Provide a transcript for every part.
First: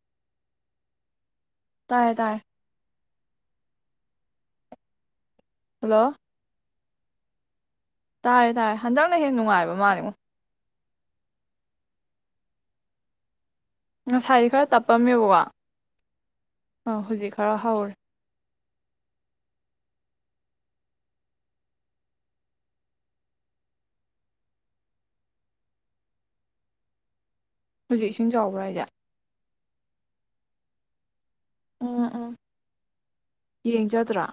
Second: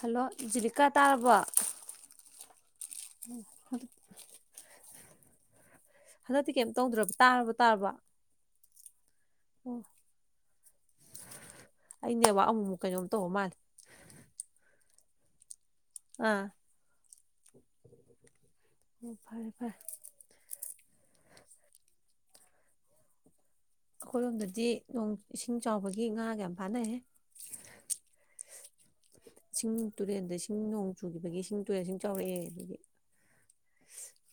hello ꯖꯤꯔꯤꯀꯥ ꯇꯥꯔꯕꯣ ꯇꯥꯔꯦ ꯇꯥꯔꯦ [unintelligible] ꯍꯜꯂꯣ ꯍꯟꯗꯛꯇꯤ ꯀꯦꯝ ꯇꯧꯗ꯭ꯔꯕ ꯇꯥꯔꯕꯣ ꯇꯥꯔꯦ ꯇꯥꯔꯦ ꯍꯟꯗꯛꯅ ꯍꯦꯟ ꯅꯨꯡꯉꯥꯏꯕ ꯑꯣ ꯃꯥꯜꯂꯤꯉꯣ ꯑꯩ ꯅꯦꯠꯋꯥꯛ ꯑꯃꯨꯃꯨꯛ ꯀꯩꯅꯣꯝ ꯇꯧꯕ ꯃꯥꯜꯂꯤ ꯉꯁꯥꯏ ꯈꯔ ꯇꯞꯄꯝꯃꯦꯕꯀꯣ ꯑꯥ ꯍꯧꯖꯤꯛ ꯈꯔ ꯍꯧꯔꯦ ꯑꯣ ꯐꯔꯦ ꯐꯔꯦ ꯑꯩꯈꯣꯏ ꯂꯣꯝꯗꯗꯤ ꯅꯣꯡ ꯏꯁꯤꯡ ꯆꯥꯎꯕꯒꯤ ꯉꯥꯒ ꯌꯥꯝ ꯐꯥꯅꯩꯦ ꯍꯧꯖꯤꯛ ꯏꯁꯤꯡ ꯆꯥꯎꯕ꯭ꯔꯥ ꯍꯥꯏꯁꯦ ꯁꯤꯡ ꯇꯨꯔꯦꯜꯗ ꯁꯤꯡ ꯅꯣꯡ ꯆꯨꯈꯤꯕꯒꯤ ꯇꯨꯔꯦꯜ ꯏꯁꯤꯡ ꯎꯝ ꯎꯝ ꯆꯥꯎꯔꯛꯑꯦ ꯑꯗꯨꯒ ꯌꯦꯡꯖꯗ꯭ꯔꯥ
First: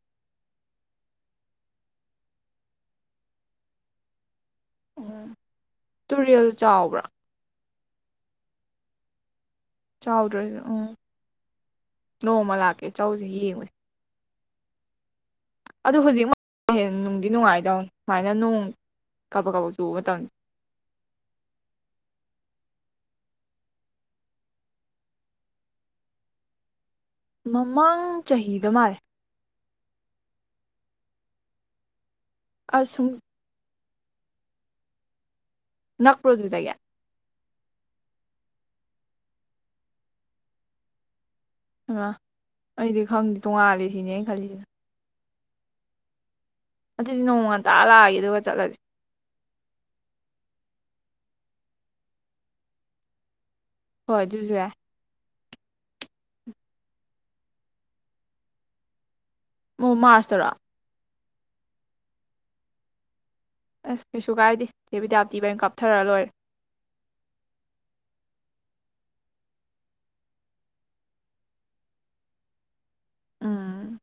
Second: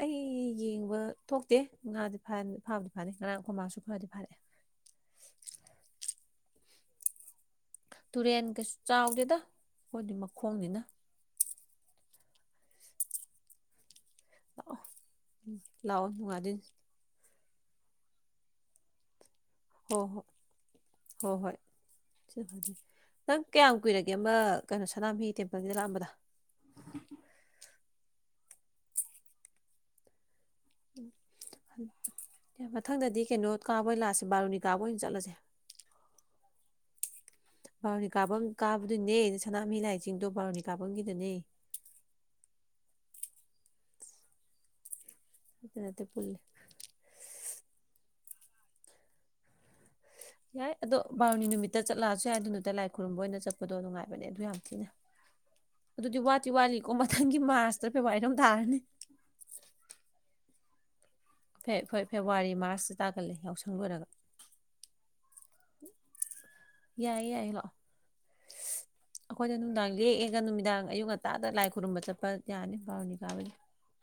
ꯑꯩ ꯌꯦꯡꯕ ꯊꯣꯛꯇꯦ ꯉꯥꯗꯤ ꯐꯥꯕꯨꯗꯤ ꯐꯥꯅꯤ ꯉꯔꯥꯡ ꯈꯨꯃꯥꯡꯁꯨ ꯈꯔꯗꯤ ꯐꯥꯔꯛꯑꯦ ꯎꯝ ꯇꯨꯔꯦꯜ ꯆꯥꯎꯕ꯭ꯔꯥ ꯇꯨꯔꯦꯟ ꯀꯩꯁꯨ ꯆꯥꯎꯗꯦꯗ ꯑꯩꯈꯣꯏꯗꯤ ꯆꯥꯎꯗ꯭ꯔꯁꯨ ꯃꯈꯣꯡꯅꯤꯅ ꯎꯝ ꯅꯣꯡꯃ ꯂꯥꯛꯀꯦ ꯆꯧꯁꯤ ꯌꯦꯡꯉꯨꯁꯤ ꯑ ꯑꯗꯨ ꯍꯧꯖꯤꯛꯃꯛ ꯍ ꯅꯨꯡꯗꯤ ꯅꯨꯡꯉꯥꯏꯇꯦ ꯁꯨꯃꯥꯏꯅ ꯅꯣꯡ ꯀꯥꯕꯛ ꯀꯥꯕꯛ ꯆꯨꯕ ꯍꯣ ꯍꯣꯏ ꯃꯇꯝꯅꯤ ꯍꯣ ꯍꯣꯏ ꯅꯪ ꯀꯌꯥꯝ ꯀꯨꯏꯔꯒꯦ ꯑꯃ ꯀꯩꯅꯣ ꯁꯅꯥꯃꯍꯤ ꯇꯦꯝꯄꯜꯒꯤꯗ ꯂꯥꯛꯑꯝꯕꯗꯣ ꯃꯃꯥꯡ ꯆꯍꯤꯗ ꯃꯥꯜꯂꯦ ꯎ ꯐ ꯑꯁ ꯁꯨꯝ ꯃꯊꯪꯗꯗꯤ ꯀꯩꯅꯣ ꯀꯥꯕꯣꯏ ꯂꯥꯛꯁꯦ ꯕꯥꯔꯨꯅꯤ ꯀꯥꯕꯣꯏ ꯑꯣꯏꯅ ꯆꯠꯂꯁꯦ ꯅꯛꯄ꯭ꯔꯣ ꯑꯗꯨꯗꯒꯤ ꯕꯥꯔꯣꯅꯤ ꯀꯥꯕ ꯀꯥꯕꯗꯨꯅꯦ ꯁꯅꯥꯃꯍꯤ ꯂꯥꯏ ꯆꯤꯡꯗꯣ ꯕꯥꯔꯣꯅꯤ ꯀꯥꯐꯝꯒꯤꯗꯅꯦ ꯑ ꯑꯩꯗꯤ ꯈꯪꯗꯦ ꯇꯣꯡꯉꯥꯂꯦ ꯁꯤꯅꯦ ꯈꯜꯂꯤꯁꯤꯅ ꯅꯠꯇꯦ ꯄꯨꯂꯦ ꯑꯗꯨꯗꯤ ꯅꯣꯡ ꯉ ꯇ ꯂꯥꯛꯑꯒꯦ ꯑꯗꯨꯒ ꯆꯠꯂꯁꯤ ꯌꯥꯏ ꯑꯗꯣ ꯕꯥꯔꯣꯅꯤ ꯅꯨꯃꯤꯠꯇ ꯆꯠꯂꯛꯑꯁꯨ ꯌꯥꯏ ꯑꯗꯨ ꯅꯠꯇꯥꯏ ꯂꯥꯏ ꯈꯨꯔꯨꯝꯕ ꯑꯣꯏꯅ ꯆꯠꯄ ꯗꯣ ꯍꯣꯏ ꯅꯨꯡꯉꯥꯏꯕꯅꯦ ꯑꯗꯨ ꯑꯗꯨꯁꯨ ꯌꯥꯝ ꯌꯥꯏ ꯊꯤꯅ ꯑꯗꯨꯗꯤ ꯋꯥꯠꯇꯤ ꯋꯥꯠꯂꯤꯀꯣ ꯃꯊꯪꯒꯤ ꯃꯥꯁꯇꯔ ꯐꯦꯕꯋꯥꯔꯤꯔꯣꯝ ꯇꯥꯔꯅꯤ ꯑꯣ ꯃꯥꯔꯁꯇꯔꯣ ꯐꯦꯕꯋꯥꯔꯤ ꯃꯥꯔꯁꯁꯤ ꯇ ꯑꯁ ꯀꯩꯁꯨ ꯀꯥꯏꯗꯦ ꯆꯦ ꯕꯤꯗꯤꯌꯥꯄꯥꯇꯤ ꯕꯥꯏꯅꯤ ꯀꯥꯞꯊꯔꯛ ꯂꯣꯏꯔꯦ ꯌꯥꯏꯌꯦ ꯌꯥꯏꯌꯦ ꯂꯥꯛꯑꯣ ꯑꯩꯈꯣꯏꯗ ꯅꯨꯡꯗꯥꯡ ꯂꯦꯛꯑꯒ ꯅꯨꯃꯤꯗꯥꯡ ꯑꯌꯨꯛ ꯉꯟꯇꯥꯗ ꯂꯥꯏ ꯈꯨꯔꯨꯝꯕ ꯆꯠꯄ ꯌꯥꯅꯤ ꯀꯥꯎꯕꯨ ꯀꯥꯎꯏ ꯎꯝ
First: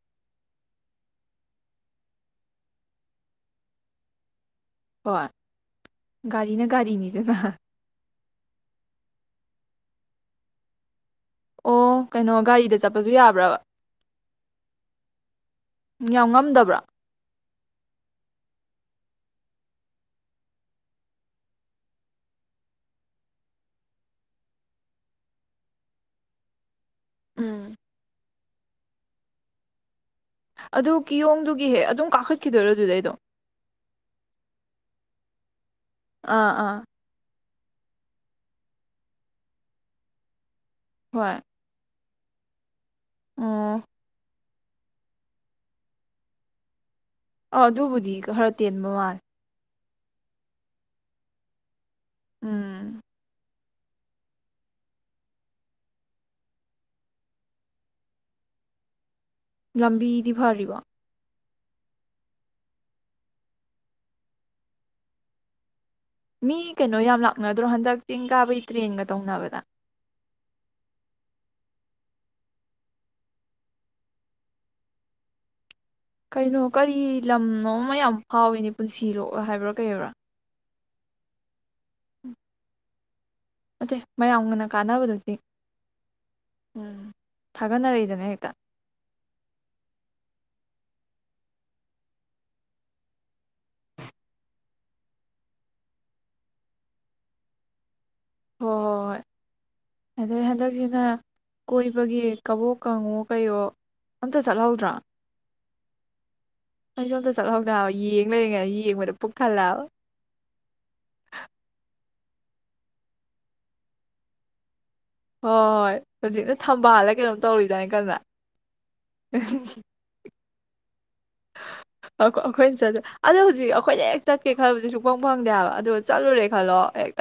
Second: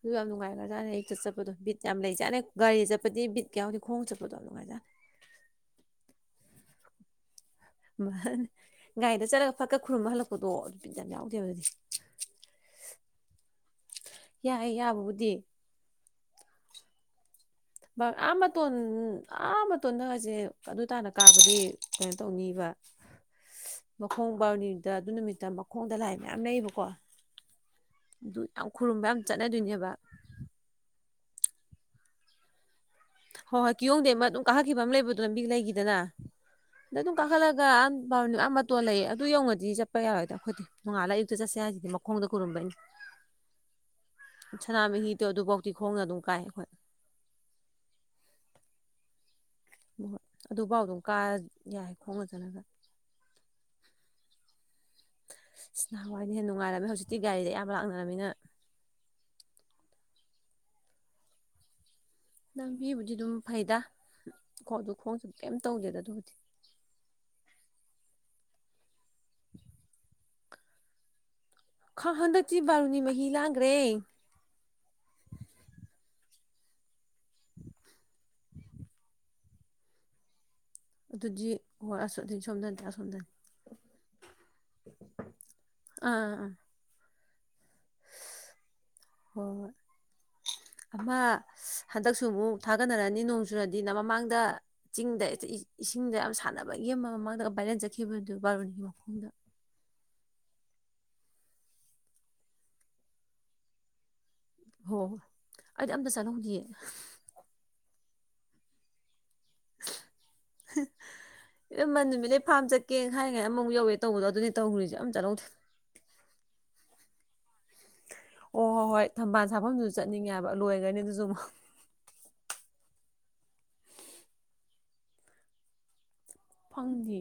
ꯑꯗꯨ ꯌꯥꯝ ꯅꯨꯡꯉꯥꯏꯔ꯭ꯔꯖꯥꯠꯅꯦ ꯑꯌꯨꯛꯇ ꯆꯠꯄꯗꯣ ꯕꯤꯠ ꯌꯥꯝ ꯂꯩꯖꯥꯅ ꯒꯥꯔꯤ ꯆꯠꯄꯗꯤ ꯕꯤꯠ ꯌꯥꯎꯗꯦ ꯈꯣꯡ ꯆꯠꯄꯗꯣ ꯌꯥꯝ ꯅꯨꯡꯉꯥꯏꯖꯥꯠꯅꯦ ꯍꯣꯏ ꯒꯥꯔꯤꯅ ꯒꯥꯔꯤꯅꯤꯗꯕ ꯒꯥꯥꯏꯗ ꯆꯠꯂꯒ ꯐꯠꯀ ꯈꯨꯔꯨꯝꯕ ꯍꯜꯂꯛꯄꯗꯣ ꯕꯤꯠ ꯌꯥꯝ ꯌꯥꯎꯗꯦ ꯑꯣ ꯀꯩꯅꯣ ꯒꯥꯔꯤꯗ ꯆꯠꯄꯁꯨ ꯌꯥꯕ꯭ꯔꯕ ꯌꯥꯏ ꯌꯥꯕꯕꯨꯗꯤ ꯌꯥꯝ ꯉꯝꯗꯕ꯭ꯔꯥ ꯑꯥ ꯃꯇꯣꯟ ꯑꯥ ꯃꯇꯣꯟꯗꯒꯁꯦ ꯑꯗꯨ ꯇꯥꯅ ꯀꯥꯕꯗꯤ ꯀꯩꯅꯣ ꯇꯧꯅꯤꯕ ꯃꯈꯣꯡ ꯕꯥꯔꯨꯅꯤꯗ ꯑꯗꯨ ꯅꯨꯃꯤꯠꯇ ꯃꯈꯣꯡꯗ ꯂꯥꯏ ꯃꯌꯥꯝ ꯂꯩꯕꯀꯣ ꯎꯝ ꯑꯗꯨ ꯌꯥꯝ ꯈꯨꯔꯨꯝꯕ ꯌꯥꯝ ꯆꯠꯅꯗꯣꯏꯅꯦꯕ ꯑꯗꯨ ꯀꯤꯌꯣꯡꯗꯨꯒꯤ ꯍꯦ ꯑꯗꯨꯝ ꯀꯥꯈꯠꯈꯤꯗꯣꯏꯔꯣ ꯑꯗꯨꯗꯩ ꯍꯣꯏ ꯍꯣꯏ ꯀꯤꯌꯣꯡꯗꯩ ꯑꯃ ꯑꯗꯨꯝ ꯀꯥꯈꯠꯈꯤꯕ ꯑꯃ ꯂꯩꯕꯗꯣ ꯂꯝꯕꯤ ꯂꯩꯒꯤ ꯗꯅ ꯑꯥ ꯑꯥ ꯑꯗ ꯑꯗꯨꯝ ꯀꯥꯈꯠꯂ ꯑ ꯃꯇꯣꯟ ꯂꯩꯌꯦ ꯑꯗꯨ ꯌꯧꯅꯗꯤ ꯆꯠꯄ ꯌꯥꯔꯣꯏꯗ ꯑꯩꯈꯣꯏꯗꯤ ꯃꯉꯥꯜꯂ ꯑꯌꯨꯛꯇ ꯆꯠꯁꯤ ꯍꯥꯏꯗꯤ ꯃ ꯈꯣꯡꯗ ꯈꯨꯔꯨꯝꯕꯩꯅꯤ ꯎꯝ ꯁꯅꯥꯃꯍꯤꯗꯣ ꯑꯗꯨꯐꯥꯎꯗꯤ ꯈꯣꯡꯅ ꯑꯗꯨꯝ ꯀꯥꯏ ꯑꯩꯈꯣꯏ ꯑ ꯑꯗꯨꯕꯨꯗꯤ ꯈꯔ ꯇꯦꯟꯕ ꯃꯥꯂꯦ ꯍꯣꯏ ꯑꯗꯨꯐꯥꯎ ꯑꯗꯨꯝ ꯀꯥ ꯌꯥꯏ [unintelligible] ꯎꯝ ꯅꯍꯥꯟꯋꯥꯏꯅ ꯍꯦꯟꯅ ꯅꯨꯡꯉꯥꯏꯔꯝꯃꯦ ꯍꯧꯖꯤꯛꯇꯤ ꯒꯥꯔꯤꯗ ꯑꯌꯥꯝ ꯂꯥꯛꯅꯔꯝꯅꯤꯅ ꯂꯝꯕꯤꯗꯤ ꯐꯔꯤꯕꯣ ꯂꯝꯕꯤꯕꯨꯗꯤ ꯑꯗꯨꯝ ꯐꯩꯗ ꯈ ꯑꯗꯨ ꯈꯣꯡꯁꯨ ꯀꯩꯝ ꯇꯧꯗꯦꯗ ꯑꯗꯨꯕꯨꯗꯤ ꯃꯤ ꯀꯩꯅꯣ ꯌꯥꯝ ꯂꯥꯛꯅꯗ꯭ꯔꯣ ꯍꯟꯗꯛ ꯆꯤꯡ ꯀꯥꯕꯩ ꯇ꯭ꯔꯦꯟꯒ ꯇꯧꯅꯕꯗ ꯈꯥ ꯍꯟꯗꯛꯇꯤ ꯕꯥꯔꯨꯅꯤ ꯃꯍꯤ ꯂꯥꯡꯒ꯭ꯔꯦ ꯀꯩꯅꯣ ꯀꯔꯤ ꯂꯝꯅꯣ ꯑꯃ ꯌꯥꯝ ꯐꯥꯎꯋꯤꯅꯦ ꯄꯨꯟꯁꯤꯂꯣꯛ ꯍꯥꯏꯕ꯭ꯔꯥ ꯀꯔꯤꯕ꯭ꯔꯥ ꯑꯗꯨꯗꯤ ꯍꯣꯏ ꯑꯁ ꯎ ꯑꯗꯨꯗꯤ ꯁꯣꯝꯗꯅꯠꯇꯦ ꯑꯁꯣꯝꯗꯅꯤ ꯑꯗꯦ ꯃꯌꯥꯝꯒꯅ ꯀꯥꯟꯅꯕꯗꯨꯗꯤ ꯑꯥ ꯑꯥ ꯑꯥ ꯎꯝ ꯊꯥꯒꯠꯅꯔꯛꯏꯗꯅꯦ ꯍꯦꯛꯇ ꯍꯣꯏ ꯍꯣꯏ ꯑꯃ ꯍꯟꯗꯛꯁꯨ ꯑꯃꯨꯛ ꯊꯥꯒꯠꯅꯔꯅꯤ ꯅꯣꯡ ꯆꯨꯔꯅꯤꯅ ꯃꯃꯥꯡꯗ ꯆꯤꯡꯗ ꯏꯁꯤꯡꯗ ꯌꯥꯝ ꯁꯥꯟꯅꯕꯒꯤ ꯑꯃ ꯃꯃꯥꯡꯗ ꯚꯥꯏꯔꯦꯟ ꯆꯠ ꯈꯤꯕꯗꯨ ꯍꯣꯏ ꯕꯥꯔꯨꯅꯤꯒꯤ ꯃꯐꯝꯗ ꯅ ꯀꯣꯏꯕꯒꯤ ꯀꯕꯣꯛ ꯀꯪꯉꯣ ꯀꯩꯌꯣ ꯑꯝꯇ ꯆꯠꯍꯧꯗ꯭ꯔꯣ ꯍꯣꯏ ꯍꯣꯏ ꯑꯩꯗꯤ ꯑꯝꯇ ꯆꯠꯍꯧꯗꯤꯌꯦ ꯑꯩꯁꯨ ꯑꯝꯇ ꯆꯠꯍꯧꯗꯦ ꯍꯥꯏꯕ ꯌꯦꯡ ꯂꯩꯔꯤꯉꯩ ꯌꯦꯡꯕꯗ ꯄꯨꯛ ꯊꯜꯂꯦ ꯍꯥꯏꯕ ꯂꯦ ꯐꯥꯝ ꯆꯠꯀꯦ ꯈꯜꯂꯤꯉꯩ ꯑꯃꯃꯨꯛ ꯌꯧꯋꯦ ꯇꯧꯕꯗꯣ ꯑꯗꯨꯅꯦ ꯇꯧꯔꯤꯁꯦ ꯆꯠꯍꯧꯗꯦ ꯍꯣꯏ ꯍꯣꯏ ꯍꯧꯖꯤꯛꯅ ꯊꯝꯕꯥꯜꯗ ꯀꯩꯅꯣꯝ ꯇꯧꯔꯤꯗꯥꯏ ꯀꯟꯅ ꯂꯣꯏꯒꯔꯅꯤ ꯑꯗꯨꯖꯨ ꯑꯩꯈꯣꯏꯅ ꯆꯗ ꯑꯗꯣ ꯍꯧꯖꯤꯛ ꯑꯩꯈꯣꯏꯅ ꯍꯦꯛ ꯆꯠꯀꯦ ꯈꯟꯕꯖꯤ ꯁꯨꯐꯪ ꯐꯪꯗꯦ ꯍꯥꯏꯕ ꯑꯗꯨ ꯐꯪꯗꯦ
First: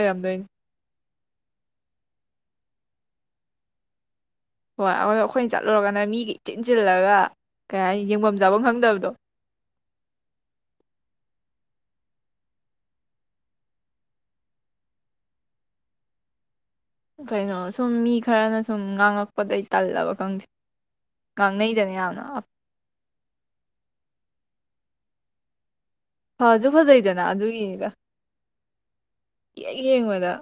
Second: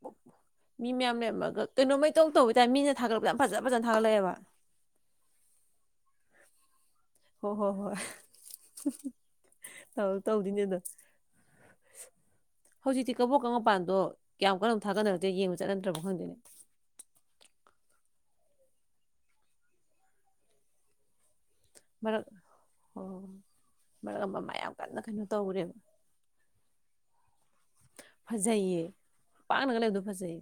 ꯂꯩꯔꯝꯗꯣꯏꯅꯤ ꯃꯤ ꯃꯌꯥꯝ ꯂꯩꯔꯝꯃꯒ ꯀꯩꯅꯣꯃ ꯏꯇꯧ ꯇꯧꯕꯩ ꯇꯥꯏꯝ ꯃꯤꯅ ꯊꯥꯒꯠꯂꯛꯄꯗ ꯌꯥꯝ ꯐꯖ ꯐꯖꯅ ꯊꯥꯒꯠꯂꯛ ꯑꯦꯕ ꯍꯣꯏ ꯑꯩꯈꯣꯏꯅ ꯆꯠꯂꯨꯔꯒꯅ ꯃꯤꯒꯤ ꯏꯆꯤꯟ ꯆꯤꯜꯂꯒ ꯍꯣꯏ ꯍꯣꯏ ꯀꯩ ꯍꯣꯏ ꯍꯥꯏꯅꯤ ꯌꯦꯡꯐꯝ ꯆꯥꯐꯝ ꯈꯪꯗꯕꯗꯣ ꯇꯧ ꯇꯧꯗꯣꯏꯅꯦ ꯑꯗꯣ ꯍꯧꯖꯤꯛꯇꯤ ꯀꯕꯣꯀꯪ ꯃꯄꯥꯟꯗꯣ ꯀꯌꯥꯝ ꯀꯟꯅꯕꯨ ꯊꯥꯒꯠꯅꯔꯛꯇꯦ ꯌꯦꯡꯕ ꯆꯠꯅꯗ꯭ꯔꯕ ꯈꯪꯗꯦꯅꯦ ꯀꯩꯅꯣ ꯁꯨꯝ ꯃꯤ ꯈꯔꯅ ꯁꯨꯝ ꯉꯥꯡꯉꯛꯄꯗꯩ ꯇꯜꯂꯕ ꯈꯪꯗꯦ ꯉꯥꯡꯅꯩꯗꯅ ꯃꯔꯛ ꯌꯥꯝꯅ ꯍꯣꯏ ꯍꯣꯏ ꯃꯔꯛ ꯑꯃ ꯃꯌꯥꯝ ꯀꯟꯅ ꯀꯩꯅꯣ ꯇꯧꯒꯔ꯭ꯦꯕ ꯐꯁꯨ ꯐꯖꯩꯗꯅ ꯑꯗꯨꯒꯤꯅꯤꯗ ꯐꯖꯩꯌꯦ ꯍꯦꯛ ꯄꯥꯛꯅꯒ ꯂꯩꯕꯗꯣ ꯌꯦꯡꯕꯗ ꯐꯖꯩꯌꯦ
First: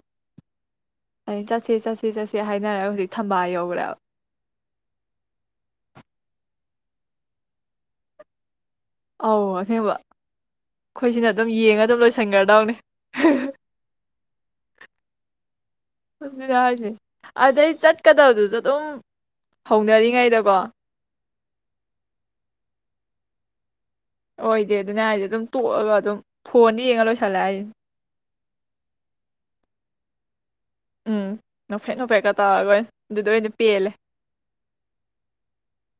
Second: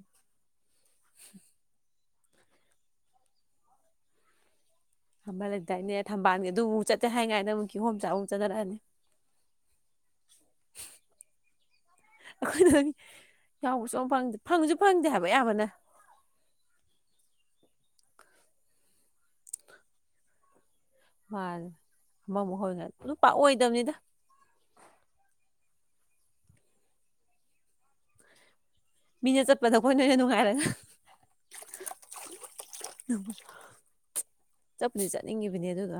ꯑꯩ ꯆꯠꯁꯦ ꯆꯠꯁꯦ ꯁꯤ ꯆꯠꯁꯦ ꯍꯥꯏꯅ ꯍꯧꯖꯤꯛ ꯊꯝꯕꯥꯜ ꯌꯧꯒꯔ꯭ꯦꯕ ꯊꯝꯕꯜ ꯂꯩꯇꯥꯏꯅꯦ ꯊꯝꯕꯥꯜꯒꯤ ꯑꯗꯨ ꯑꯃꯨꯛ ꯆꯠꯁꯦ ꯍꯥꯏꯉꯥꯏꯅ ꯑꯃꯨꯛ ꯀꯤꯍꯣꯝ ꯆꯥꯕ ꯑꯃꯨꯛ ꯆꯠꯅꯔꯛꯑꯅꯤ ꯑꯧ ꯑꯁꯦꯡꯕ ꯑꯩꯈꯣꯏꯁꯤꯅ ꯑꯗꯨꯝ ꯌꯦꯡꯉ ꯑꯗꯨꯝ ꯑꯩꯈꯣꯏꯅ ꯂꯣꯏꯁꯤꯟꯒ꯭ꯔꯗꯩꯅꯦ ꯌꯥꯎꯕ ꯁꯨꯡꯐꯪ ꯐꯪꯗꯦ ꯐꯪꯁꯨ [unintelligible] [unintelligible] ꯗꯨꯅꯦ ꯍꯥꯏꯖꯦ ꯑꯗꯩ ꯆꯠꯀꯗꯕꯗꯨꯁꯨ ꯑꯗꯨꯝ ꯍꯧꯅꯔꯤꯉꯩꯗꯀꯣ ꯃꯥꯅꯦ ꯑꯃꯃꯨꯛ ꯍꯧꯔꯤꯉꯩꯗ ꯄꯨꯂꯞ ꯄꯥꯛ ꯑꯣꯏꯗꯕꯅꯤꯗ ꯑꯣꯏꯗꯦ ꯑꯗꯨꯅꯦ ꯍꯥꯏꯖꯦ ꯑꯗꯨꯝ ꯇꯣꯛꯑꯒ ꯑꯗꯨꯝ ꯐꯣꯟꯗ ꯌꯦꯡꯉ ꯂꯣꯏꯁꯤꯜꯂꯦ ꯍꯥꯏꯖꯦ ꯃꯤꯅ ꯆꯠꯄꯗ ꯑꯩꯈꯣꯏꯅ ꯑꯣꯏꯅ ꯅꯨꯡꯉꯥꯏꯔꯒ ꯎꯝ ꯅꯣꯛꯐꯦꯠ ꯅꯣꯐꯦꯠꯀ ꯇꯧꯔꯒ ꯑꯣꯏꯅ ꯗꯨꯗ ꯑꯣꯏꯅ ꯄꯦꯜꯂꯦ ꯆꯠꯄꯨꯗꯤ ꯆꯠꯅꯤꯡꯉꯤꯕꯅꯦ ꯑꯗꯨꯗꯣ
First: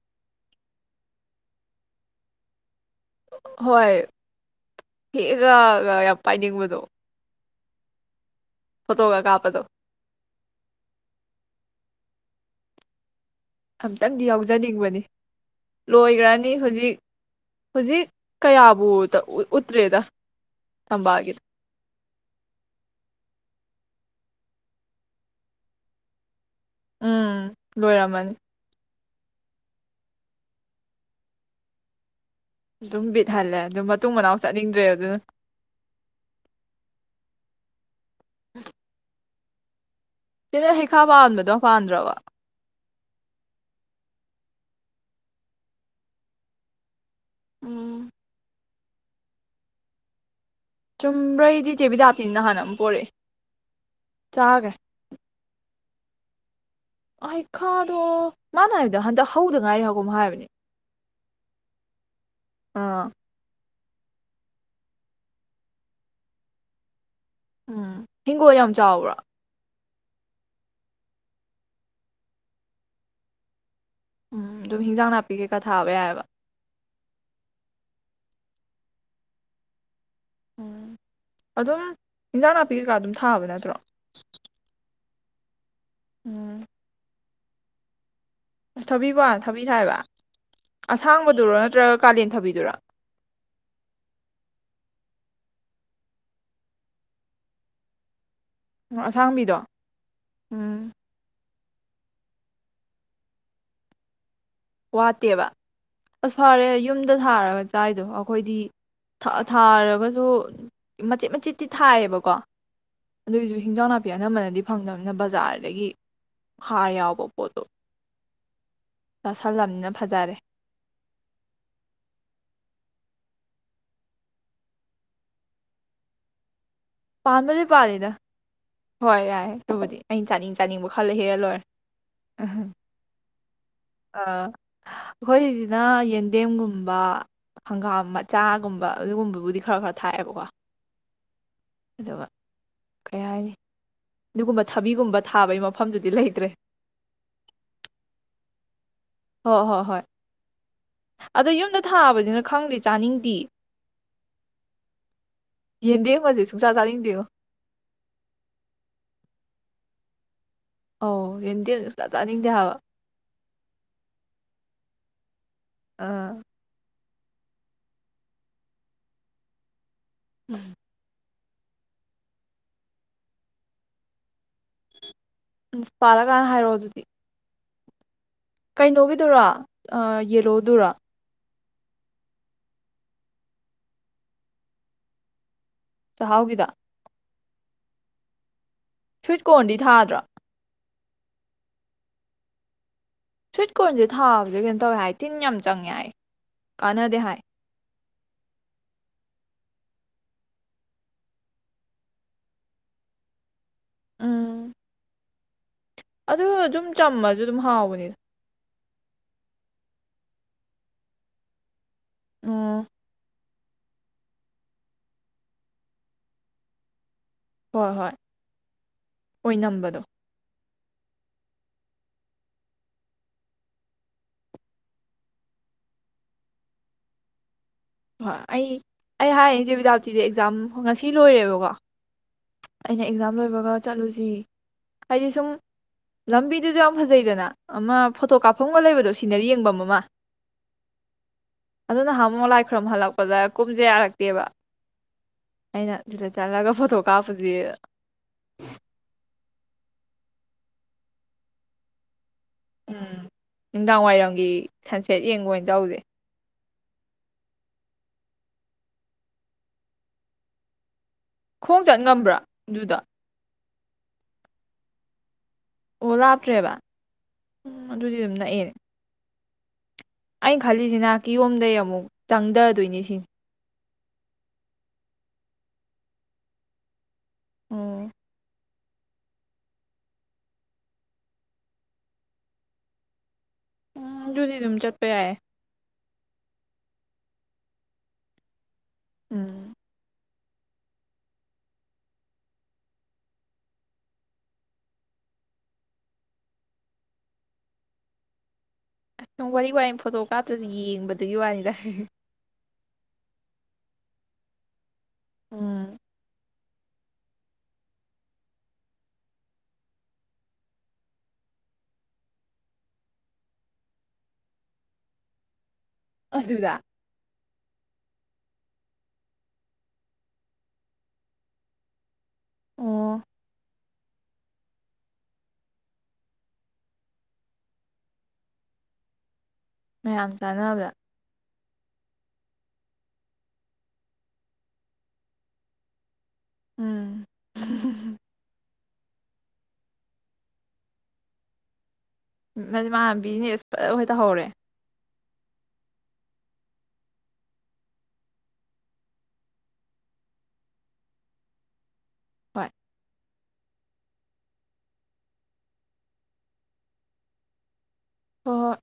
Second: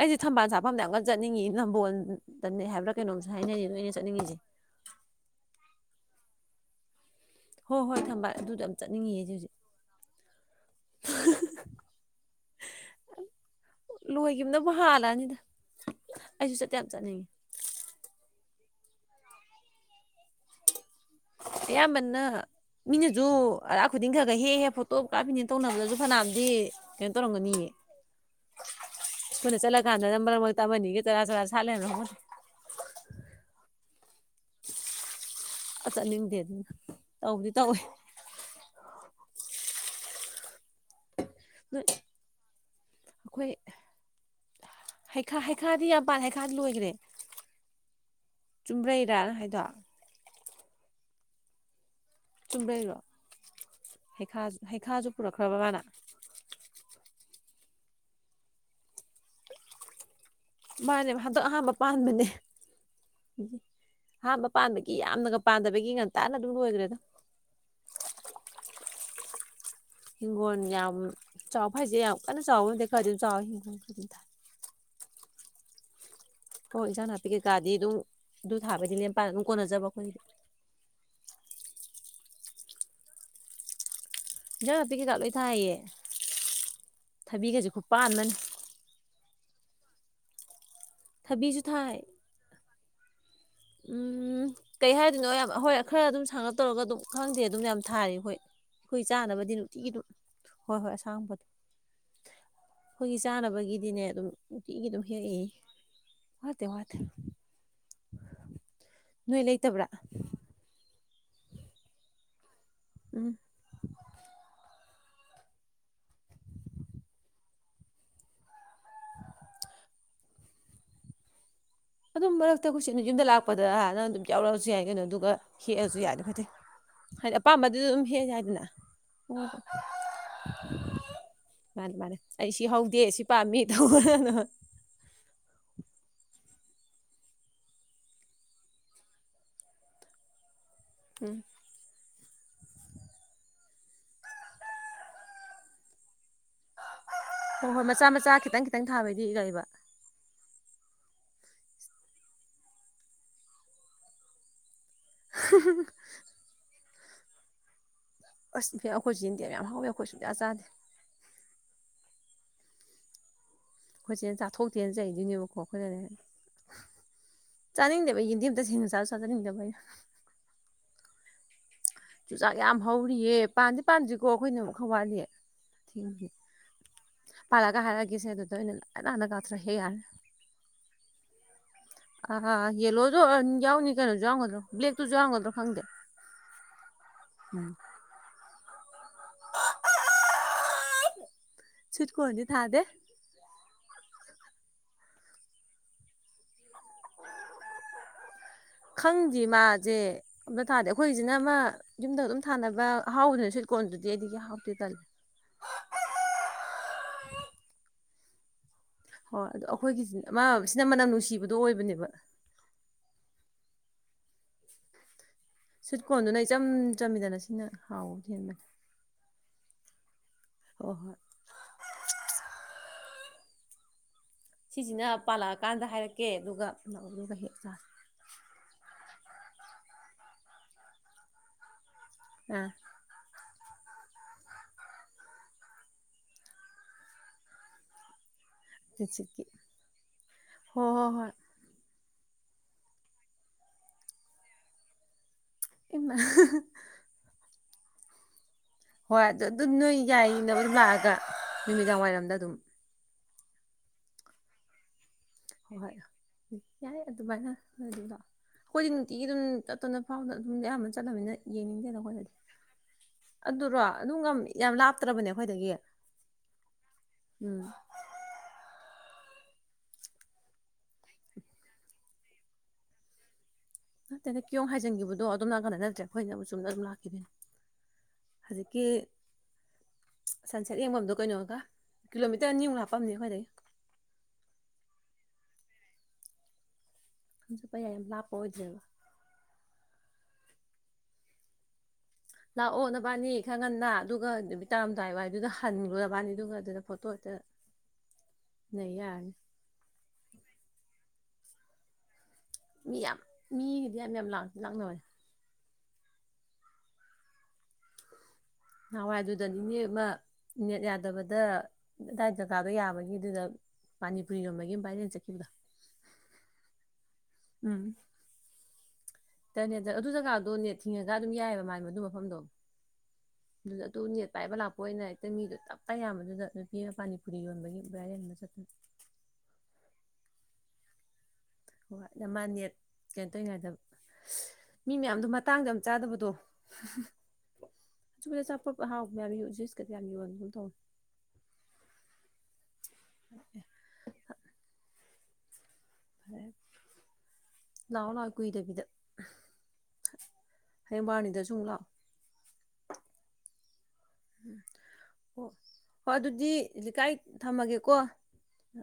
ꯑꯩꯁꯦ ꯊꯝꯕꯥꯜ ꯁꯥꯠꯐꯝꯗ ꯌꯥꯝꯀꯟ ꯆꯠꯅꯤꯡꯉꯤꯌꯦ ꯅꯝꯕꯣꯟꯗꯅꯦ ꯍꯥꯏꯕꯔ꯭ ꯀꯩꯅꯣꯝꯁꯨ ꯍꯥꯏꯅꯔꯤ ꯑꯗꯨ ꯑꯩꯅ ꯍꯣꯏ ꯆꯠꯅꯤꯡꯉꯤꯁꯦ ꯌꯥ ꯌꯥꯝ ꯄꯥꯥꯏꯅꯤꯡꯕꯗꯣ ꯍꯣ ꯍꯣꯏ ꯊꯝꯕꯥꯟ ꯑꯗꯨꯗꯗꯣ ꯌꯥꯝ ꯆꯠꯅꯤꯡꯉꯤꯌꯦ ꯍꯧꯖꯤꯛ [inaudible] ꯀꯥꯞꯄꯗꯣ ꯑꯝꯇꯪꯗꯤ ꯂꯣꯏꯈꯤꯕꯅꯕꯨ ꯌꯥꯎꯖꯅꯤꯡꯕꯅꯦ ꯍꯥꯜꯂꯛꯑꯅꯤꯗ ꯂꯣꯏꯒꯔ꯭ꯅꯤ ꯑꯩꯁꯨ ꯆꯠꯇ ꯌꯥꯝ ꯍꯧꯖꯤꯛ ꯆꯠꯅꯤꯡꯉꯤ ꯍꯧꯖꯤꯛ ꯀꯌꯥ ꯎꯠꯇ꯭ꯔꯦꯗ ꯊꯝꯕꯥꯜꯒꯤ ꯑꯌꯥꯝꯕꯅ ꯃꯤꯅꯖꯨ ꯑꯔꯥꯛ ꯈꯨꯗꯤꯡ ꯈꯔ ꯈꯔ ꯍꯦꯛꯑ ꯐꯣꯇꯣ ꯀꯥꯞꯄꯤꯅꯦ ꯇꯧꯅꯕꯗꯁꯨ ꯐꯅꯥꯝꯗꯤ ꯀꯩꯅꯣ ꯎꯝ ꯇꯧꯔꯝꯒꯅꯤꯌꯦ ꯂꯣꯏꯔꯝꯃꯅꯤ ꯑꯈꯣꯏꯅ ꯆꯠꯂꯀꯥꯟꯗꯅ ꯃꯔꯛ ꯃꯔꯛꯇ ꯑꯃ ꯑꯅꯤꯒ ꯆꯔꯥ ꯆꯔꯥ ꯁꯥꯠ ꯂꯩꯔꯝꯕꯔꯥ ꯈꯪꯄꯣꯠꯇꯦ ꯑꯗꯨꯝ ꯕꯤꯠ ꯍꯜꯂꯦ ꯑꯗꯨꯃꯠ ꯃꯇꯨꯡ ꯃꯅꯥꯎ ꯆꯠꯅꯤꯡꯗ꯭ꯔꯦ ꯑꯗꯨꯅ ꯆꯠꯅꯤꯡꯗꯦ ꯑꯗꯨꯅ ꯇꯧꯕꯗꯤ ꯇꯧꯋꯦ ꯎꯝ [inaudible] ꯆꯦ ꯅꯪ ꯍꯩꯈꯥ ꯄꯥꯟꯕꯗꯣ ꯅꯣꯏ ꯄꯥꯟꯗꯔ꯭ꯕꯣ ꯑꯩꯈꯣꯏ ꯍꯩꯈꯥ ꯍꯩꯈꯥꯗꯤ ꯌꯥꯝꯄꯥꯟ ꯍꯩꯈꯥꯗꯤ ꯂꯣꯏꯒꯔ꯭ꯦ ꯎꯝ ꯆꯨꯝꯕ꯭ꯔꯩꯔꯥ ꯅꯪ ꯍꯥꯏꯗꯣ ꯆꯨꯝꯕ꯭ꯔꯩꯗꯤ ꯆꯦꯕꯤꯗ ꯆꯨꯝꯕ꯭ꯔꯩꯔꯣ ꯍꯩꯈ ꯆꯥꯈ꯭ꯔꯦ ꯍꯩꯈꯥꯁꯨ ꯄꯨꯔꯛꯈ꯭ꯔꯕ ꯃꯥꯅ ꯑꯍꯩꯈꯥꯗꯣ ꯃꯥꯅ ꯍꯥꯏꯕꯗ ꯍꯟꯗꯛ ꯍꯧꯗ ꯉꯥꯏꯔꯤ ꯍꯥꯏꯒꯨꯝ ꯍꯥꯏꯕꯅꯦ ꯃꯥꯅꯦꯕ ꯍꯟꯗꯛ ꯑꯍꯥꯟꯕ ꯄꯥꯟꯕꯅꯦ ꯑꯥ ꯑꯍꯥꯟꯕ ꯄꯥꯟꯕꯒꯤ ꯌꯥꯝꯅꯒ ꯄꯥꯟꯗꯕꯒꯤ ꯉꯟꯇꯥꯅ ꯑꯗꯨꯝ ꯂꯣꯏꯒꯔ꯭ꯦꯗ ꯎꯝ ꯍꯤꯡꯒꯣꯜ ꯌꯥꯝ ꯆꯥꯎꯕ꯭ꯔꯥ ꯍꯤꯡꯒꯣꯟ ꯌꯥꯝ ꯆꯥꯎꯕ ꯍꯥꯏꯁꯦ ꯌꯥꯝ ꯀꯟꯅ ꯆꯥꯎꯕ ꯅꯠꯇꯦ ꯈꯔꯗꯤ ꯑꯗꯨꯝ ꯆꯥꯎꯋꯦ ꯑꯗꯨꯝ ꯊꯥꯏ ꯎꯝ ꯍꯤꯡꯖꯥꯡ ꯅꯥ ꯄꯤ ꯀꯩꯀꯥ ꯊꯥꯕ ꯌꯥꯏꯌꯦꯕ ꯑꯣ ꯏꯟꯁꯥꯡ ꯅꯥꯄꯤ ꯀꯩ ꯀꯥꯗꯤ ꯑꯗꯨꯝ ꯑꯗꯨ ꯊꯥꯕꯩꯗꯤ ꯂꯦꯝꯄꯥꯅ ꯑꯗꯨꯝ ꯀꯣꯟꯅꯖꯕ ꯑꯈꯣꯏꯒꯤꯗꯤ ꯎꯝ ꯑꯗꯨꯝ ꯏꯟꯖꯥꯡ ꯅꯥꯄꯤ ꯀꯩꯀꯥ ꯑꯗꯨꯝ ꯊꯥꯕ ꯅꯠꯇ꯭ꯔꯣ ꯏꯟꯖꯥꯡ ꯅꯥꯄꯤ ꯀꯩꯀꯥ ꯂꯣꯏ ꯊꯥꯏꯌꯦ ꯎꯝ ꯊꯕꯤꯒꯁꯦ ꯈꯨꯄꯥꯟꯃꯅꯤ ꯑꯁ ꯊꯥꯕꯤ [unintelligible] ꯊꯥꯕꯤ ꯊꯥꯏꯌꯦꯕ ꯑꯁꯥꯡꯕꯗꯨꯔꯣ ꯊꯕꯤꯁꯨ ꯊꯥꯏ ꯅꯠꯇ꯭ꯔꯒ ꯀꯥꯂꯦꯟ ꯊꯕꯤꯗꯨꯔꯥ ꯎꯝ ꯀꯩ ꯍꯥꯏꯗꯣꯏꯅꯣ ꯍꯣꯏ ꯈꯔ ꯑꯗꯨꯝ ꯁꯥꯡꯂꯞ ꯇꯧꯔꯒ ꯑꯗꯨꯝ ꯈꯪꯗꯦ ꯑꯗꯨꯝ ꯌꯥꯝ ꯊꯥꯔꯤ ꯍꯣꯏ ꯑꯈꯣꯏ ꯆꯥꯅꯕꯗꯤ ꯑꯁꯥꯡꯕꯤꯗꯣ ꯅꯨꯡꯇꯤꯒꯤꯗꯨ ꯍꯣꯏ ꯎꯝ ꯍꯣꯏ ꯑꯁꯥꯡꯕꯗꯣ ꯑꯈꯣꯏꯒꯤ ꯆꯥꯅꯕꯒꯤꯗꯤꯅꯦ ꯑꯗꯨꯝ ꯅꯨꯡꯇꯤꯒꯤ ꯑꯗꯨꯝ ꯍꯦꯛꯏ ꯋꯥꯠꯇꯦꯕ ꯑꯁ ꯋꯥꯠꯇꯦ ꯐꯔꯦ ꯋꯥꯠꯇꯦ ꯌꯨꯝꯗ ꯊꯥꯔꯒ ꯆꯥꯏꯗꯣ ꯑꯈꯣꯏꯗꯤ ꯊꯥ ꯅꯣꯏ ꯂꯩꯇꯕ꯭ꯔꯥ ꯊꯥꯔꯒꯁꯨ ꯃꯆꯦꯠ ꯃꯆꯦꯠꯇꯤ ꯊꯥꯏꯌꯦꯕꯀꯣ ꯎꯝ ꯑꯗꯨꯏꯁꯨ ꯍꯤꯟꯖꯥꯡ ꯅꯥꯄꯤ ꯑꯅꯝꯕꯅꯗꯤ ꯐꯪꯗꯝꯅꯤꯅ ꯕꯖꯥꯔꯗꯒꯤ ꯍꯥꯔ ꯌꯥꯎꯕ ꯄꯣꯠꯇꯣ [unintelligible] ꯂꯝꯅꯤꯅ ꯐꯖꯔꯦ ꯑꯗꯨꯝ ꯃꯔꯛꯇ [unintelligible] ꯌꯨꯝꯗ ꯂꯥꯛꯄꯗ ꯅꯪ ꯑꯗꯨꯝ ꯌꯥꯎꯔꯛꯑꯁꯨ ꯌꯥꯏ ꯀꯩꯅꯣ ꯑꯗꯨꯒ ꯍꯦꯛꯑꯁꯨ ꯌꯥꯏ [unintelligible] ꯄꯥꯟꯕꯗꯤ ꯄꯥꯜꯂꯤꯗ ꯍꯣꯏ ꯑꯣ ꯌꯥꯏꯌꯦ ꯑꯗꯨꯕꯨꯗꯤ ꯑꯩꯅ ꯆꯥꯅꯤꯡ ꯆꯥꯅꯤꯡꯕ ꯈꯜꯂ ꯍꯦꯛꯑ ꯂꯣꯏꯔꯦ ꯃꯥꯅꯦ ꯃꯥꯅꯦ ꯑꯩ ꯁꯤ ꯎꯝ ꯍꯧꯗꯦ ꯁꯤ ꯄꯥꯝꯃꯤ ꯇꯧꯕꯅ ꯑꯥ ꯑꯈꯣꯏꯒꯤꯁꯤꯅ ꯌꯦꯟꯗꯦꯝꯒꯨꯝ ꯕ ꯍꯪꯒꯥꯝ ꯃꯆꯥꯒꯨꯝꯕ ꯑꯗꯨꯒꯨꯝꯕꯕꯨꯗꯤ ꯈꯔ ꯈꯔ ꯊꯥꯏꯌꯦꯕꯀꯣ ꯎꯝ ꯑꯗꯨꯒ ꯀꯩ ꯍꯥꯏꯅꯤ ꯑꯗꯨꯒꯨꯝꯕ ꯊꯕꯤꯒꯨꯝꯕ ꯊꯥꯕꯒꯤ ꯃꯐꯝꯗꯨꯗꯤ ꯂꯩꯇ꯭ꯔꯦ ꯍꯣꯏ ꯍꯣꯏ ꯃꯆꯥ ꯃꯆꯥ ꯈꯤꯇꯪ ꯈꯤꯇꯪ ꯊꯥꯕꯩꯗꯤ ꯍꯣꯏ ꯂꯩꯕ ꯍꯣꯏ ꯍꯣꯏ ꯑꯗꯣ ꯌꯨꯝꯗ ꯊꯥꯕꯅꯤꯅ ꯈꯪꯗꯦ ꯆꯥꯅꯤꯡꯗꯦ ꯌꯦꯟꯗꯦꯝꯒꯥꯖꯦ ꯁꯨꯡꯆꯥ ꯆꯥꯅꯤꯡ [unintelligible] ꯑꯁ ꯑꯈꯣꯏꯁꯨ ꯌꯦꯟꯗꯦꯝ ꯌꯥꯝ ꯍꯧꯋꯦ ꯑꯈꯣꯏ ꯁꯨꯡꯆꯥ ꯆꯥꯗꯦ ꯑꯣ ꯌꯦꯟꯗꯦꯝ ꯁꯨꯡꯆꯥ ꯆꯥꯅꯤꯡꯗꯦ ꯍꯥꯏꯕ ꯑꯈꯣꯏꯆꯦꯅ ꯆꯥꯊꯣꯛꯇꯦꯅ ꯆꯩꯗꯣꯏꯅꯦꯕꯀꯣ ꯑꯥ ꯆꯥꯅꯤꯡꯗꯦꯕ [unintelligible] ꯇꯁꯦꯡꯅ ꯆꯥꯁꯨ ꯆꯥꯖꯅꯤꯡꯗꯕ ꯎꯝ ꯆꯨꯖꯥꯛ ꯌꯥꯝ ꯍꯧꯔꯤꯌꯦ ꯄꯥꯟꯗꯤ ꯄꯥꯟꯗ꯭ꯔꯤꯀꯣ ꯑꯩꯈꯣꯏꯅ ꯑꯃꯨꯛ ꯈ ꯋꯥꯠꯂꯤ ꯎꯝ ꯊꯦꯡꯕꯅꯦ ꯄꯥꯜꯂꯀꯥꯟꯗ ꯍꯥꯏꯔꯛꯑꯣ ꯑꯗꯨꯗꯤ ꯄꯥꯜꯂꯒ ꯍꯔꯀꯦꯁꯦ ꯑꯗꯨ ꯀꯩꯅꯣꯒꯤꯗꯨꯔꯣ ꯑ ꯌꯦꯂꯣꯗꯨꯔꯣ ꯑ ꯌꯦꯂꯣꯗꯣ ꯌꯥꯎꯅꯤ ꯀꯩꯅꯣ ꯌꯥꯝꯒꯗ꯭ꯔꯣ ꯕ꯭ꯂꯦꯛꯇꯨꯁꯨ ꯌꯥꯝꯒꯗ꯭ꯔ ꯈꯪꯗꯦ ꯆꯍꯥꯎꯒꯤꯗꯣ ꯎꯝ ꯁ꯭ꯋꯤꯠ ꯀꯣꯔꯟꯗꯤ ꯊꯥꯗ꯭ꯔꯣ ꯁ꯭ꯋꯤꯠ ꯀꯣꯔꯟꯗꯤ ꯊꯥꯗꯦ ꯁ꯭ꯋꯤꯠ ꯀꯣꯔꯟꯁꯦ ꯊꯥꯕꯁꯦ ꯀꯩꯅꯣ ꯇꯧꯋꯦ ꯍꯥꯏ ꯇꯤꯟ ꯌꯥꯝ ꯆꯪꯉꯦ ꯍꯥꯏ ꯀꯥꯟꯅꯗꯦ ꯍꯥꯏ ꯈꯪꯗꯦ ꯃꯥꯁꯦ ꯑꯝꯇ ꯊꯥꯗꯦ ꯑꯩꯈꯣꯏꯒꯤꯁꯤꯅ ꯑꯃ ꯌꯨꯝꯗ ꯑꯗꯨꯝ ꯊꯥꯅꯕ ꯑꯍꯥꯎꯗꯅꯦ ꯀꯣꯔꯟꯗꯨꯗꯤ ꯑꯩꯗꯤ ꯍꯥꯎꯇꯦ ꯎꯝ ꯇꯜꯂꯤ ꯑꯗꯨ ꯑꯗꯨꯝ ꯆꯝꯃꯁꯨ ꯑꯗꯨꯝ ꯍꯥꯎꯕꯅꯤꯗ ꯍꯣꯏ ꯑꯗꯣ ꯑꯩꯈꯣꯏꯒꯤꯁꯤ ꯑꯃ ꯁꯤꯅ ꯃꯅꯝ ꯅꯨꯡꯁꯤꯕꯗꯣ ꯑꯣꯏꯕꯅꯦꯕ ꯑꯣ ꯁ꯭ꯋꯤꯠ ꯀꯣꯔꯟꯗꯨꯅ ꯏꯆꯝ ꯆꯝꯃꯤꯗꯅ ꯁꯤꯡꯅ ꯍꯣꯏ ꯍꯣꯏ ꯍꯥꯎꯕ ꯍꯦꯟꯕꯅꯦ ꯑꯣꯏꯅꯝꯕꯗꯣ ꯍꯣꯏ ꯍꯣꯏ ꯁꯤꯁꯤꯅ ꯄꯥꯜꯂꯛꯑ ꯀꯥꯟꯗ ꯍꯥꯏꯔꯛꯀꯦ ꯑꯗꯨꯒ ꯍꯦꯛꯑ ꯆꯥꯖꯤ ꯍꯣꯏ ꯑꯩ ꯑꯩ ꯍꯥꯏꯔꯤꯁꯦ ꯏꯆꯦ ꯕꯤꯗꯌꯥꯄꯇꯤꯖꯦ ꯑꯦꯛꯖꯥꯝ ꯉꯁꯤ ꯂꯣꯏꯔꯦꯕꯀꯣ ꯑꯥ ꯑꯩꯅ ꯑꯦꯛꯖꯥꯝ ꯂꯣꯏꯕꯒ ꯆꯠꯂꯨꯁꯤ ꯍꯥꯏꯗꯤ ꯁꯨꯝ ꯂꯝꯕꯤꯗꯨꯁꯨ ꯌꯥꯝ ꯐꯖꯩꯗꯅ ꯑꯃ ꯐꯣꯇꯣ ꯀꯥꯞ ꯐꯝꯒ ꯂꯩꯕꯗꯣ ꯍꯪꯆꯤꯠꯀꯤ ꯁꯤꯅꯔꯤ ꯌꯦꯡꯕꯝ ꯑꯃꯃ ꯍꯣꯏ ꯍꯣꯏ ꯍꯣꯏ ꯑꯗꯨ ꯅꯍꯥꯟꯃꯨꯛ ꯂꯥꯏ ꯈꯨꯔꯨꯝ ꯍꯜꯂꯛꯄꯗ ꯀꯨꯝꯁꯦ ꯌꯥꯔꯛꯇꯦꯕ ꯑꯩꯅ ꯏꯃꯥ ꯑꯗꯨꯗ ꯆꯠꯂꯒ ꯐꯣꯇꯣ ꯐꯖꯩꯌꯦ ꯍꯣꯏ ꯑꯗꯨ ꯑꯗꯨ ꯅꯣꯏ ꯌꯥꯏꯅ ꯑꯗꯨꯝ ꯂꯥꯛꯑꯒ ꯅꯨꯃꯤꯗꯥꯡꯋꯥꯏꯔꯝꯗ ꯑꯗꯨꯝ ꯎꯝ ꯅꯨꯡꯗꯥꯡ ꯋꯥꯏꯔꯝꯒꯤ ꯁꯟ ꯁꯦꯠ ꯌꯦꯡꯕ ꯑꯣꯏꯅ ꯍꯣꯏ ꯍꯣꯏ ꯆꯠꯂꯨꯁꯦ ꯌꯥꯏ ꯑꯗꯨꯃꯥꯏꯅ ꯅꯣꯏ ꯑꯗꯨꯝ ꯂꯥꯛꯑꯣ ꯑꯩꯈꯣꯏꯗꯤ ꯅꯨꯡꯇꯤꯒꯤ ꯑꯗꯨꯝ ꯇꯞꯇꯞꯅ ꯐꯥꯝꯗ ꯑꯗꯨꯝ ꯑꯌꯥꯝꯕꯅ ꯆꯠ [unintelligible] ꯈꯣꯡ ꯌꯦꯡꯅꯤꯡꯗꯦꯅ ꯆꯠ ꯅꯉꯣꯟꯗꯗꯤ ꯉꯝꯕ꯭ꯔꯥ ꯑꯗꯨꯗꯣ ꯑꯗꯨ ꯑꯗꯨꯔꯣ ꯑꯗꯨ ꯉꯝꯃꯦ ꯌꯥꯝ ꯂꯥꯞꯇ꯭ꯔꯕꯅꯦ ꯑꯩꯈꯣꯏꯗꯒꯤ ꯑꯣ ꯂꯥꯞꯇ꯭ꯔꯦꯕ ꯎꯝ ꯑꯗꯨꯗꯤ ꯑꯗꯨꯝ ꯅꯛꯑꯦꯅꯦ ꯑꯩꯅ ꯈꯜꯂꯤꯁꯤꯅ ꯀꯤꯌꯣꯡꯗꯩ ꯑꯃꯨꯛ ꯆꯪꯗꯗꯣꯏꯅꯦ ꯁꯤꯅꯤ ꯅꯠꯇꯦꯗ ꯀꯤꯌꯣꯝ ꯍꯥꯏꯖꯟꯈꯤꯕꯗꯣ ꯑꯗꯣꯝ ꯅꯥꯀꯟꯗ ꯅꯠꯇ꯭ꯔꯦ ꯑꯩꯈꯣꯏꯅꯃꯨꯛ ꯆꯨꯝꯅ ꯑꯗꯨꯝ ꯂꯥꯛꯈꯤꯗꯧꯅꯦ ꯑꯣꯑꯣ ꯍꯧꯖꯤꯛꯀꯤ ꯁꯟꯁꯦꯠ ꯌꯦꯡꯐꯝꯗꯣ ꯀꯩꯅꯣꯒ ꯀꯤꯂꯣꯃꯤꯇꯔ ꯑꯅꯤ ꯃꯨꯛ ꯂꯥꯛꯄꯅꯤ ꯑꯩꯈꯣꯏꯗꯒꯤ ꯎꯝ ꯑꯗꯨꯗꯤ ꯑꯗꯨꯝ ꯆꯠꯄ ꯌꯥꯏꯌꯦ ꯑꯗꯨꯝ ꯆꯠꯄ ꯌꯥꯏ ꯂꯥꯞꯄ ꯑꯣꯏꯗ꯭ꯔꯦꯕ ꯎꯝ ꯂꯥꯛꯑꯣ ꯅꯕꯥꯅꯤ ꯈꯔ ꯉꯟꯅ ꯑꯗꯨꯒ ꯅꯨꯃꯤꯠ ꯇꯥꯔꯝꯗꯥꯏ ꯋꯥꯏꯗꯨꯗ ꯍꯟꯒ꯭ꯔꯣ ꯅꯕꯥꯅꯤ ꯑꯗꯨꯗ ꯐꯣꯇꯣ ꯍꯦꯛꯇ ꯅꯩ ꯌꯥꯔꯅꯤ [unintelligible] ꯋꯥ ꯐꯣꯇꯣ ꯀꯥꯞꯇ꯭ꯔꯁꯨ ꯌꯦꯡꯕꯗ ꯑꯗꯨꯒꯤ ꯋꯥꯅꯤꯗ ꯃꯤ ꯌꯥꯝ ꯃꯤꯒꯤꯗꯤ ꯌꯥꯝ ꯌꯥꯝ ꯂꯥꯛꯅꯕꯅꯦ ꯎꯝ ꯅꯍꯥꯟꯋꯥꯏꯗꯨꯗ ꯅꯅꯤꯅꯦ ꯑꯃ ꯅꯦꯠ ꯌꯥꯗꯕꯗ ꯗꯥꯏ ꯖꯥꯒꯗꯣ ꯌꯥꯕꯒꯤ ꯑꯗꯨꯗ ꯄꯥꯅꯤꯄꯨꯔꯤ ꯌꯣꯟꯕꯒꯤ ꯕꯥꯏꯔꯦꯜ ꯆꯠꯈꯤꯕꯗꯣ ꯑꯗꯨꯗꯥ ꯎꯝ [unintelligible] ꯑꯗꯨ ꯖꯒꯥꯗꯣ ꯅꯦꯠ ꯊꯤꯡꯉꯥꯒ ꯑꯗꯨꯝ ꯌꯥꯏꯌꯦꯕ ꯑꯗꯨ ꯃꯐꯝꯗꯣ ꯑꯣꯑꯣ ꯑꯗꯨ ꯅꯦꯠ ꯄꯥꯏꯕ ꯂꯥꯛꯄ ꯑꯣꯏꯅ ꯍꯦꯛꯇ ꯃꯤꯗꯨ ꯇꯞꯄ ꯌꯥꯝꯕꯗꯨꯗ ꯅꯨꯄꯤ ꯑꯃ ꯄꯥꯅꯤ ꯄꯨꯨꯔꯤ ꯌꯣꯟꯕꯒꯤ ꯚꯥꯏꯔꯦꯟ ꯑꯝ ꯆꯠꯄꯅꯤ ꯃꯌꯥꯝ ꯆꯥꯅꯕꯗ ꯅꯦꯠ ꯀꯩꯅꯣ ꯇꯧꯔꯤꯉꯩꯗ ꯃꯤ ꯃꯌꯥꯝꯗꯣ ꯃꯇꯥꯡꯗꯣ ꯌꯥꯝ ꯆꯥꯗꯕꯗꯣ ꯎꯝ [unintelligible] ꯑꯇꯣꯞꯄ ꯍꯥꯎꯕ ꯌꯥꯝ ꯌꯣꯟꯕ ꯖꯨꯁꯀꯁꯨ ꯌꯥꯝ ꯌꯣꯟꯒꯨꯝ ꯇꯧ ꯃꯥꯅ ꯕꯤꯖꯤꯅꯦꯁ ꯐꯖꯟꯅ ꯇꯧꯍꯧꯔꯦ ꯂꯥꯛꯑꯣ ꯂꯥꯛꯑꯣ ꯀꯨꯏꯗꯕꯤꯗ ꯍꯌꯦꯡ ꯕꯥꯔꯨꯅꯤꯗ ꯁꯨ ꯑꯃꯨꯛ ꯂꯥꯛꯑꯣ ꯍꯣꯏ ꯍꯣꯏ ꯎꯝ ꯑꯣ ꯍꯣꯏ ꯑꯗꯨꯗꯤ ꯂꯤꯀꯥ ꯑꯩ ꯊꯝꯃꯒꯦꯀꯣ ꯑꯣ